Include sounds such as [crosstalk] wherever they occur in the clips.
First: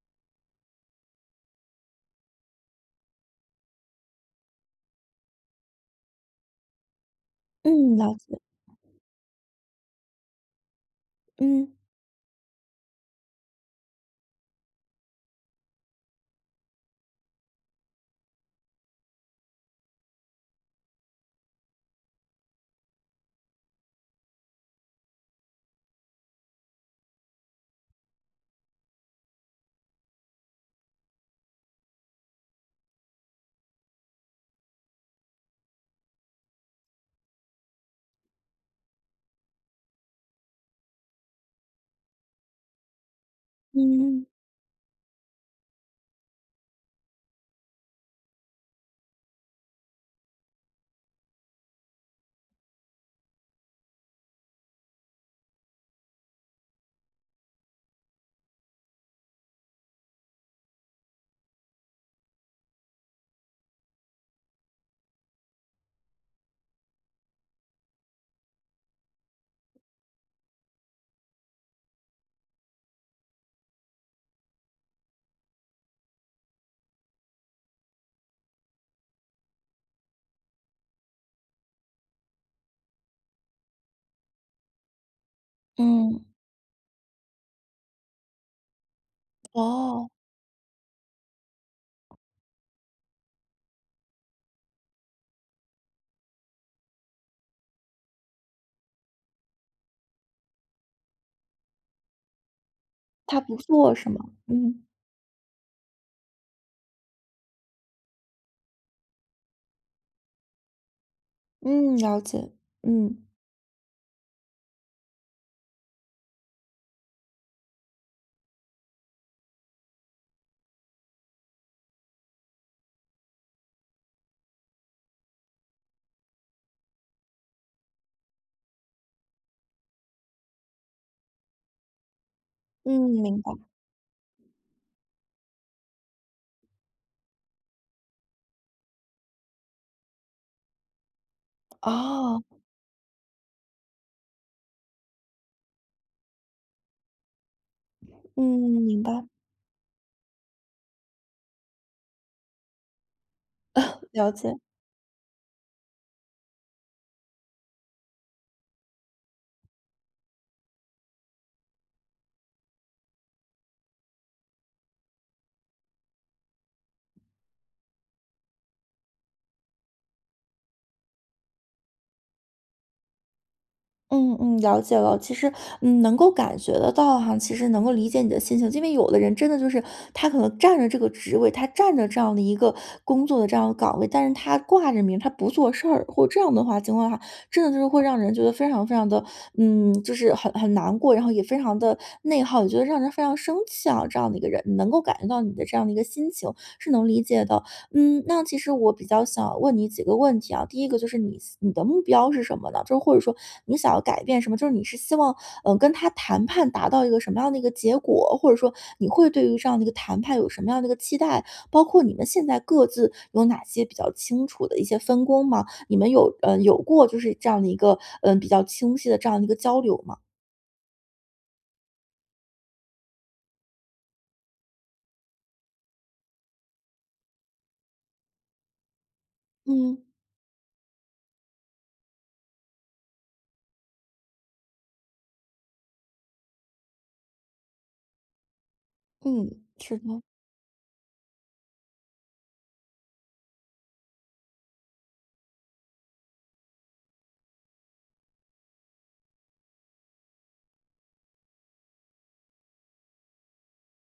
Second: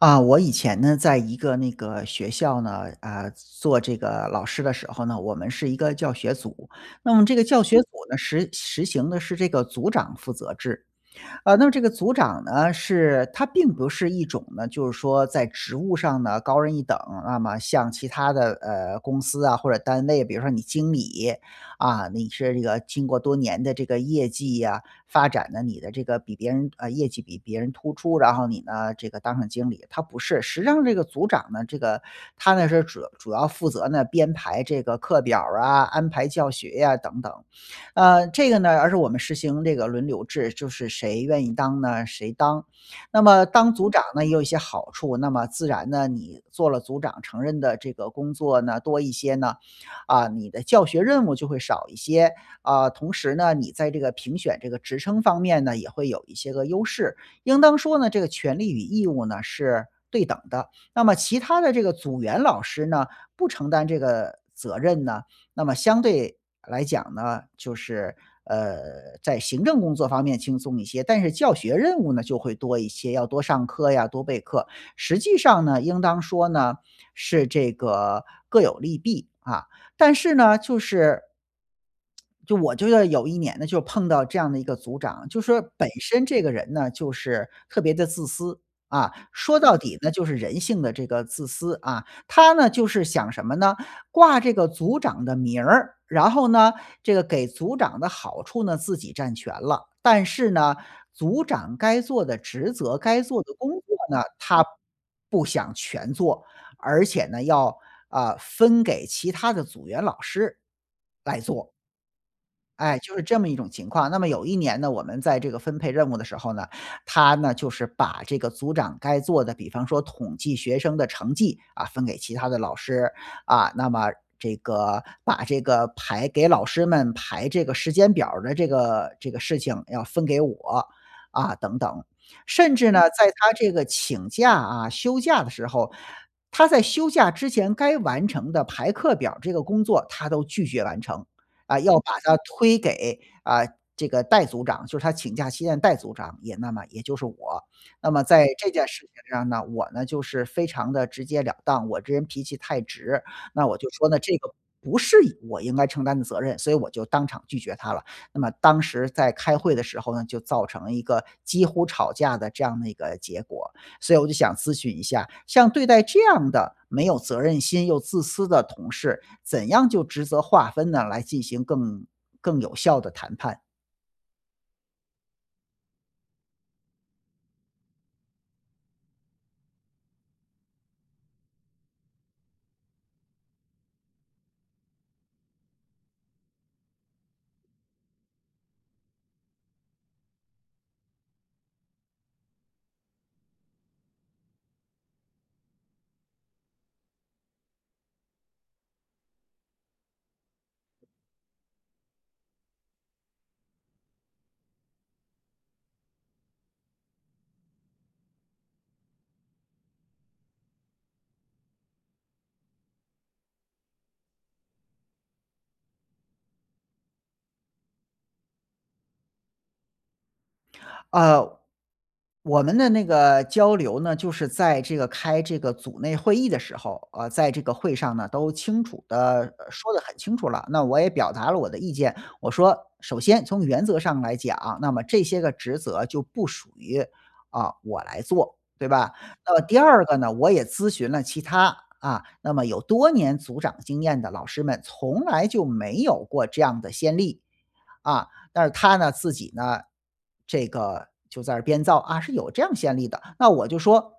啊，我以前呢，在一个那个学校呢，啊，做这个老师的时候呢，我们是一个教学组，那么这个教学组嗯，了呢，解。实实行的是这个组长负责制。呃，那么嗯。这个组长呢，是他并不是一种呢就是说在职务上呢，高人一等，那么像其它的，呃，公司啊或者单位比如说你经理，啊，你是这个经过多年的这个业绩呀、发展呢，你的这个比别人啊，业绩比别人突出，然后你呢，这个当上经理，他不是。实际上这个组长呢，这个他呢，是主要主要负责呢，编排这个课表儿啊、安排教学呀等等。呃，这个呢而是我们实行这个轮流制，就是谁愿意当呢，谁当。那么当组长呢，嗯。也有一些好处，那么自然呢，你做了组长承认的这个工作呢，多一些呢，啊，你的教学任务就会少一些，啊，同时呢，你在这个评选这个职称方面呢，也会有一些个优势，应当说呢，这个权利与义务呢，是对等的。那么其他的这个组员老师呢，不承担这个责任呢，那么相对来讲呢，就是，呃，在行政工作方面轻松一些，但是教学任务呢，就会多一些，要多上课呀、多备课。实际上呢，应当说呢，是这个各有利弊，啊，但是呢，就是就我就，啊，有一年呢，就碰到这样的一个组长，就说本身嗯。这个人呢，就是特别的自私，啊，说到底哦。呢，就是人性的这个自私，啊，他呢，就是想什么呢？挂这个组长的名儿，然后呢，这个给组长的好处呢，自己占全了，但是呢，组长该做的职责、该他做的不工作做是呢，吗？他嗯。不想全做，而且呢，要，呃，分给其他的组员老师来做。嗯，了解。哎，就是嗯。这么一种情况。那么有一年呢，我们在这个分配任务的时候呢，他呢，就是把这个组长该做的比方说统计学生的成绩，啊，分给其他的老师。啊，那么这个把这个排给老师们排这个时间表儿的这个这个事情要分给我，啊，等等。甚至嗯，呢，在明白。他这个请假啊，休假的时候，他在休假之前该完成的排课表儿这个工作他都拒绝完成。啊，要把它哦。推给，啊，这个代组长，就是他请假期间的代组长，也那么也就是我。那么嗯，在这件儿事明情白。上呢，我呢，就是非常地直接了当，我这人脾气太直，那我就 [coughs] 说呢，了这个解。不是我应该承担的责任，所以我就当场拒绝他了，那么当时在开会的时候呢，就造成了一个几乎吵架的这样的一个结果。所以我就想咨询一下，像对待这样的，没有责任心又自私的同事，怎样就职责划分呢，来进行更更有效的谈判？嗯嗯，了解了。其实，嗯，能够感觉得到哈，其实能够理解你的心情。因为有的人真的就是，他可能占着这个职位，他占着这样的一个工作的这样岗位，但是他挂着名他不做事儿，或这样的话情况的话，真的就是会让人觉得非常非常的，嗯，就是很很难过，然后也非常的内耗，也觉得让人非常生气啊，这样的一个人。能够感觉到你的这样的一个心情，是能理解的。嗯，那其实我比较想问你几个问题啊，第一个就是你你的目标是什么呢？就或者说你想要改变什么，就是你是希望，呃，跟他谈判达到一个什么样的一个结果，或者说你会对于这样的一个谈判有什么样的一个期待，包括你们现在各自有哪些比较清楚的一些分工吗？你们有呃，有过就是这样的一个，呃，比较清晰的这样一个交流吗？呃，我们的那个交流呢，就是在这个开这个组内会议的时候，啊，在这个会上呢，都清楚地说得嗯。很清楚了，那我也表达了我的意见。我说：“首先从原则上来讲，那么这些个职责就不属于，啊，我来做，对吧？嗯，那么第是二个的。呢，我也咨询了其他，啊，那么有多年组长经验的老师们，从来就没有过这样的先例。”啊，但是他呢，自己呢，这个就在这儿编造：“啊，是有这样先例的”。那我就说：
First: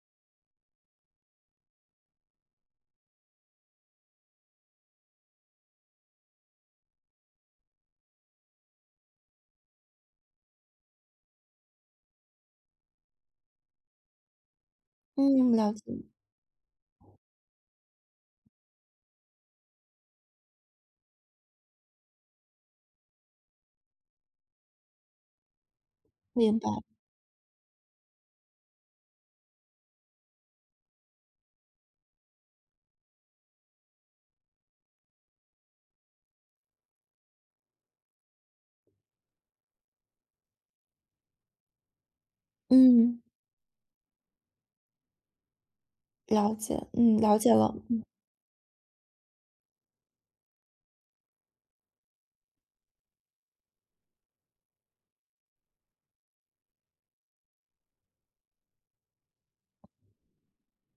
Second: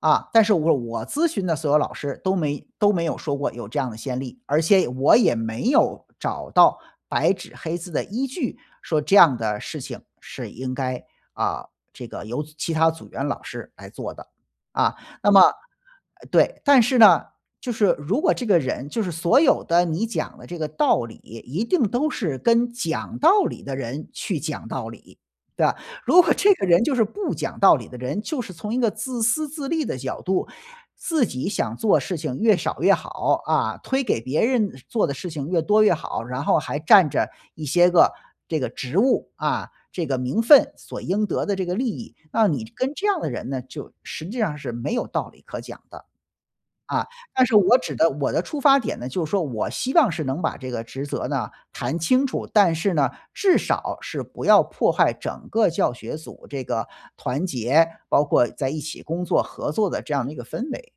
“啊，但是我我咨询的所有老师都没都没有说过有这样的先例，而且我也没有找到白纸黑字的依据，说这样的事情是应该，啊，这个由其他组员老师来做的。”啊，那么嗯，了解。对，但是呢，就是如果这个人就是所有的你讲的这个道理，一定都是跟讲道理的人去讲道理，对吧。如果这明个白。人就是不讲道理的人，就是从一个自私自利的角度，自己想做事情越少越好，啊，推给别人做的事情越多越好，然后还占着一些个这个职务，啊，这个名分所应得的这个利益，让你跟这嗯。样的人呢，就实际上是没有道理可讲的。了解，啊，嗯，了但解是了，我指嗯。的我的出发点呢，就说我希望是能把这个职责呢，谈清楚，但是呢，至少是不要破坏整个教学组这个团结，包括在一起工作、合作的这样的一个氛围，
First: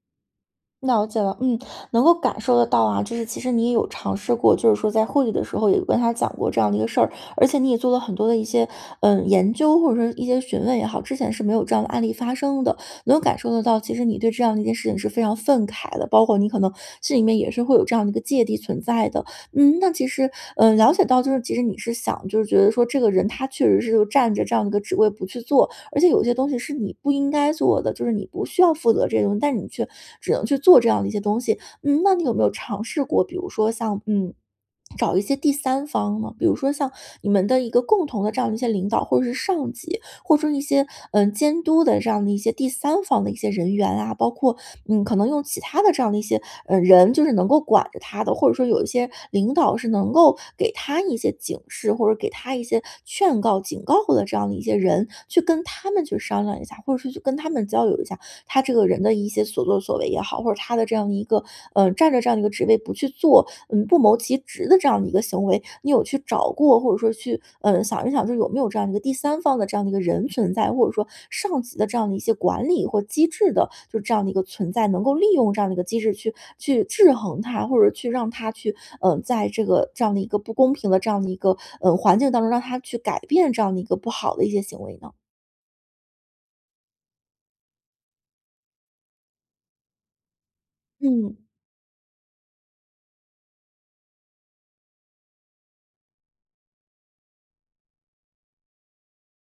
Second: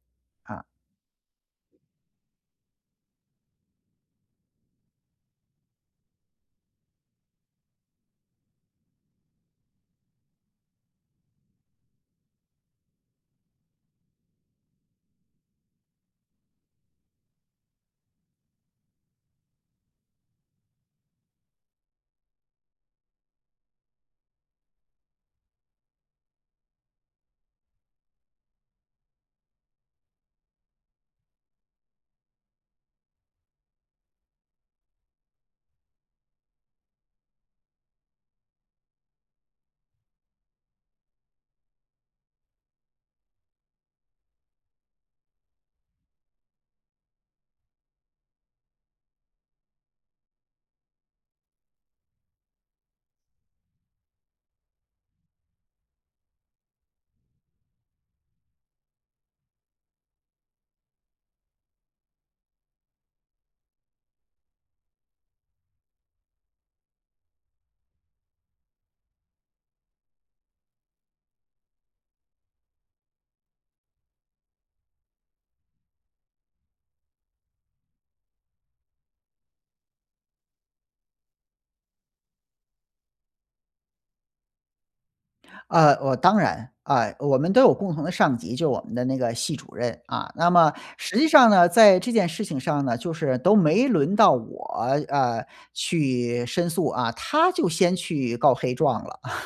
啊。了解了，嗯，能够感受得到啊，就是其实你也有尝试过，就是说在会议的时候有跟他讲过这样一个事儿。而且你也做了很多的一些，呃，研究，或者说一些询问也好，之前是没有这样的案例发生的。能感受得到，其实你对这样的一件事情是非常愤慨的，包括你可能心里面也是会有这样的一个芥蒂存在的。嗯，那其实呃，了解到就是其实你是想，就是觉得说这个人他确实是占着这样的一个职位不去做，而且有些东西是你不应该做的，就是你不需要负责这个东西，但你却只能去做这样的一些东西。嗯，那你有没有尝试过，比如说像，嗯，[swallows] 找一些第三方嘛，比如说像你们的一个共同的这样的一些领导，或者是上级，或者说一些，呃，监督的这样的一些第三方的一些人员啊，包括，嗯，可能用其他的这样的一些，呃，人，就是能够管着他的，或者说有一些领导是能够给他一些警示，或者给他一些劝告、警告的这样的一些人。去跟他们去商量一下，或者说去跟他们交流一下，他这个人的一些所作所为也好，或者他的这样一个，呃，占在这样的一个职位不去做，嗯，不谋其职的这样的一个行为。你有去找过或者说去，呃，想一想这有没有这样一个第三方的这样的一个人存在，或者说上级的这样的一些管理或机制的，就这样的一个存在，能够利用这样的一个机制去去制衡他。或者去让他去，呃，在这个这样的一个不公平的这样的一个，呃，环境当中，让他去改变这样的一个不好的一些行为呢？呃，我当然，啊，我们都有共同的上级，就我们的那个系主任，啊，那么实际嗯。上呢，在这件事情上呢，就是都没轮到我，呃，去申诉，啊，他就先去告黑状了。[laughs] 哎，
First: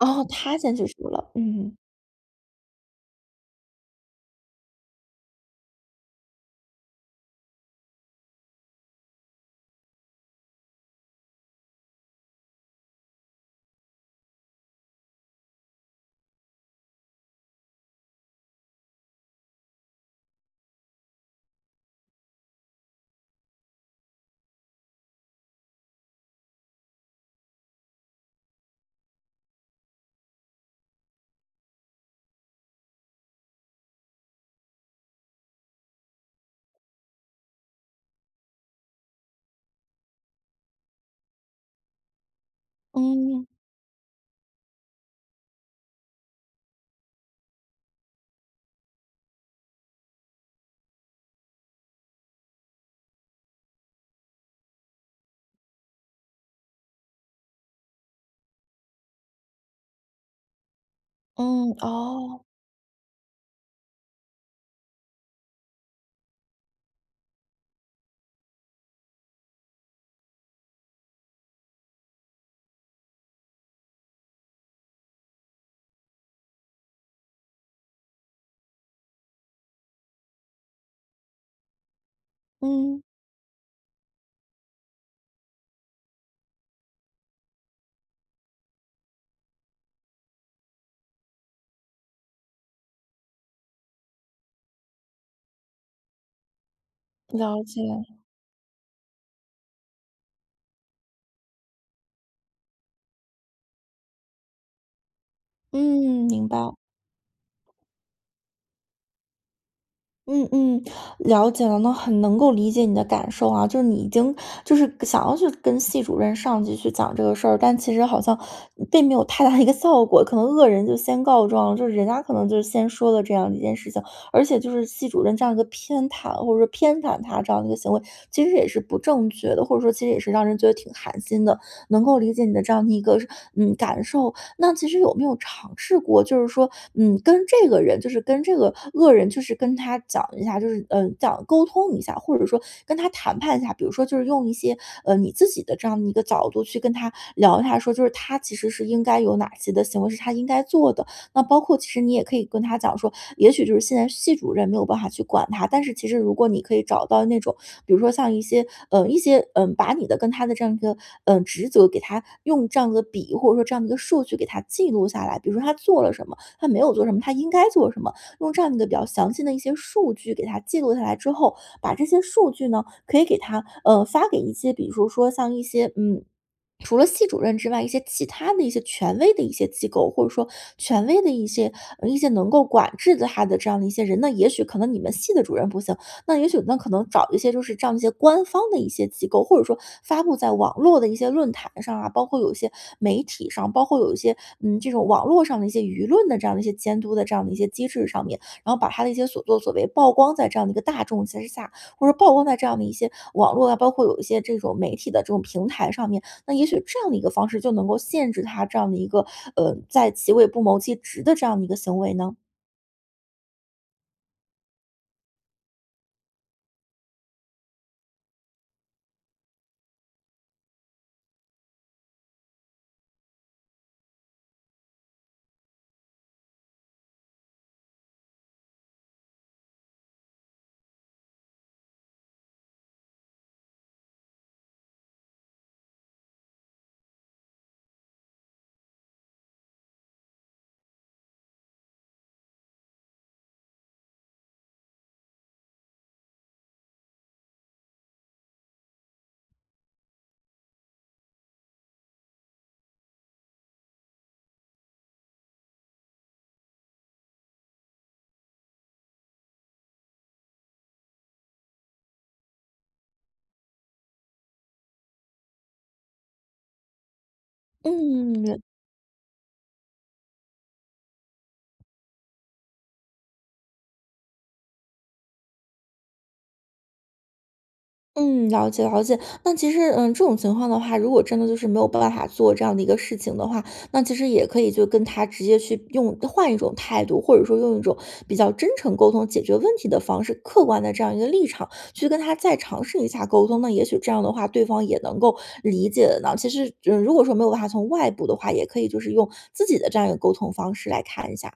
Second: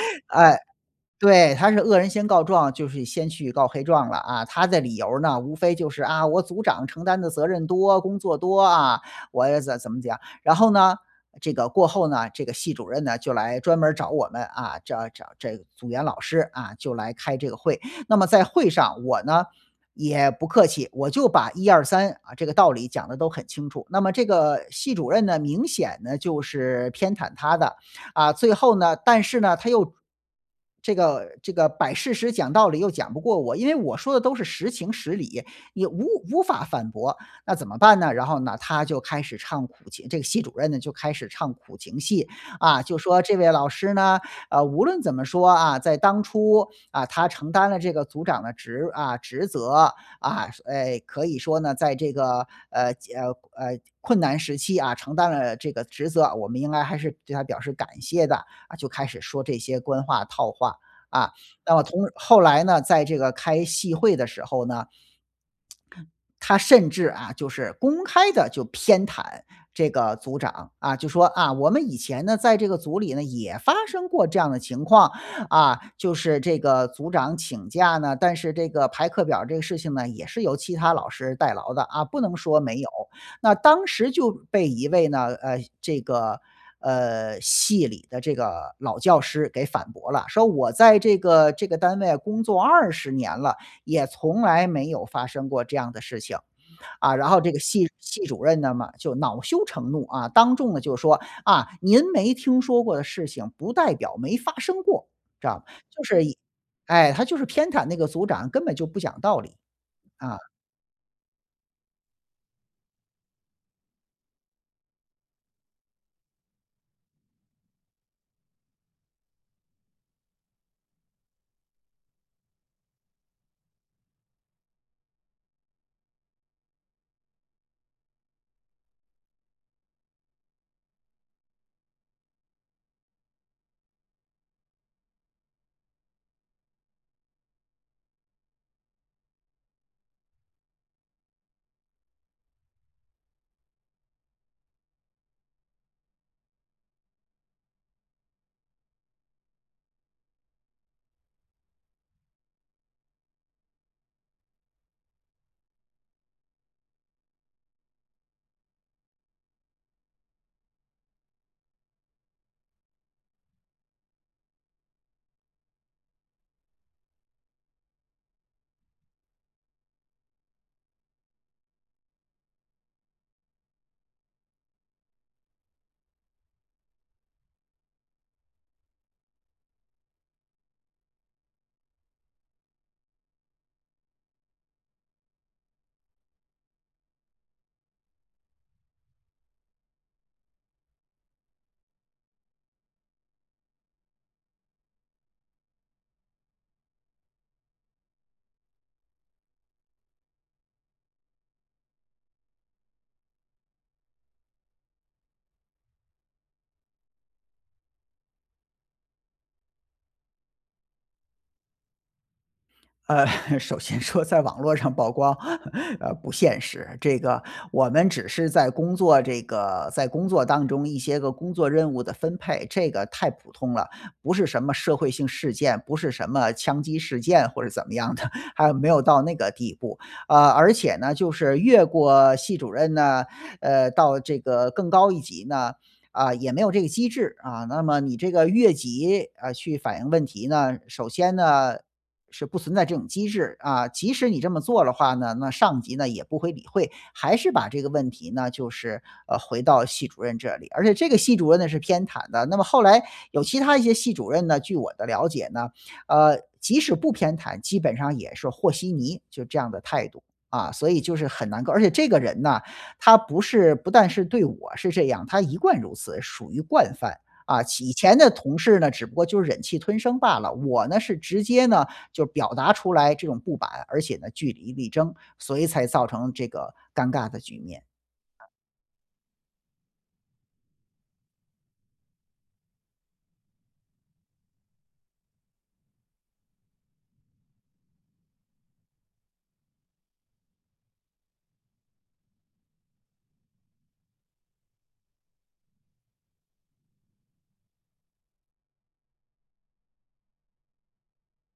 哦，他先去输了，对。他嗯。是恶人先告状，就是先去告黑状了，啊，他的理由儿呢，无非就是，啊，我组长承担的责任多、工作多，啊，我怎怎么讲。然后呢，这个过后呢，这个系主任呢，就来专门儿找我们，啊，找找这组员老师啊，就来开这个会。那么在会上，我呢，也不客气，我就把1、2、3，啊，这个道理讲得都很清楚。那么这个系主任呢，明显呢，就是偏袒他的。啊，最后呢但是呢，他又这个这个摆事实、讲道理又讲不过我，因为我说的都是实情实理，也无无法反驳，那怎么办呢？然后呢，他就开始唱苦情这个系主任呢，就开始唱苦情戏，啊，就说这嗯。位老师呢，呃，无论怎么说，啊，在当初，啊，他承担了这个组长的职啊，职责，啊，哎，可以说呢，在这个，呃，呃，呃，困难时期，啊，承担了这个职责，我们应该还是对他表示感谢的。啊，就开始说这些官话、套话。啊，嗯，那么同后哦。来呢，在这个开戏会的时候呢他甚至，啊，就是公开地就偏袒这个组长，啊，就说：“啊，我们以前呢，在这个组里呢也发生过这样的情况。啊，就是这个组长请假呢，但是这个排课表儿这个事情呢，也是由其他老师代劳的，啊，不能说没有。”嗯。那当时就被一位呢呃，这个，呃，系里的这个老教师给反驳了，说我在这个这个单位工作20年了，也从来没有发生过这样的事情。啊，然后这个了系解。系主任呢嘛，就恼羞成怒，啊，当众呢，就说：“啊，您没听说过的事情不代表没发生过。”知道，就是嗯，明白。哎，他就是偏袒那个组长，根本就不讲道理，啊。嗯嗯，了解了，那很能够理解你的感受啊，就是你已经就是想要去跟系主任、上级去讲这个事儿，但其实好像并没有太大的一个效果。可能恶人就先告状，就是人家可能就是先说了这样一件事情。而且就是系主任这样一个偏袒，或者说偏袒他这样的一个行为，其实也是不正确的，或者说其实也是让人觉得挺寒心的。能够理解你的这样的一个，嗯，感受。那其实有没有尝试过，就是说，嗯，跟这个人就是跟这个恶人，就是跟他讲一下，就是，呃，讲沟通一下，或者说跟他谈判一下。比如说就是用一些，呃，你自己的这样的一个角度去跟他聊，他说就是他其实是应该有哪些的行为是他应该做的。那包括其实你也可以跟他讲说，也许就是现在系主任没有办法去管他，但是其实如果你可以找到那种比如说像一些呃，一些呃，把你的跟他的这样一个，呃，职责，给他用这样一个笔或者说这样一个数据给他记录下来，比如说他做了什么，他没有做什么，他应该做什么。用这样一个比较详细的一些数据给他记录下来之后，把这些数据呢，可以给他呃，发给一些比如说像一些，嗯，除了系主任之外，一些其它的一些权威的一些机构，或者说权威的一些一些能够管制他的这样的一些人。那也许可能你们系的主任不行，那也许那可能找一些就是这样一些官方的一些机构，或者说发布在网络的一些论坛上啊，包括有一些媒体上，包括有一些，嗯，这种网络上的一些舆论的这样的一些监督的这样的一些机制上面。然后把他的一些所作所为曝光在这样一个大众之下，或者曝光在这样一些网络啊，包括有一些这种媒体的这种平台上面，那也许这样的一个方式就能够限制他这样的一个，呃，在其位不谋其职的这样一个行为呢？呃，[chuckles] 首先说在网络上曝光，[chuckles] 呃，不现实，这个我们只是在工作这个在工作当中一些个工作任务的分配，这个太普通了。不是什么社会性事件，不是什么枪击事件或者怎么样的，还没有到那个地步。啊，而且呢，就是越过系主任呢，呃，到这个更高一级呢，啊，也没有这个机制。啊，那么你这个越级，呃，去反映问题呢，首先呢，是不存在这种机制。啊，即使你这么做了话呢，那上级呢，也不会理会，还是把这个问题呢，就是，呃，回到系主任这里，而且这个系主任呢，是偏袒的。那么后来有其他一些系主任呢，据我的了解呢，呃，即使不偏袒，基本上也是和稀泥，就这样的态度。啊，所以就是很难搞，而且这个人呢，他不是不但是对我是这样，他一贯如此，属于惯犯。啊，其以前的同嗯。事呢，只不过就忍气吞声罢了，我呢，是直接呢，就是表达出来这种不满，而且呢，据理力争，所以才造成这个尴尬的局面。嗯。嗯，了解，了解。那其实，呃，这种情况的话，如果真的就是没有办法做这样的一个事情的话，那其实也可以就跟他直接去用换一种态度。或者说用一种比较真诚沟通、解决问题的方式，客观的这样一个立场去跟他再尝试一下沟通，那也许这样的话，对方也能够理解的呢。其实，嗯，如果说没有办法从外部的话，也可以就是用自己的这样一个沟通方式来看一下。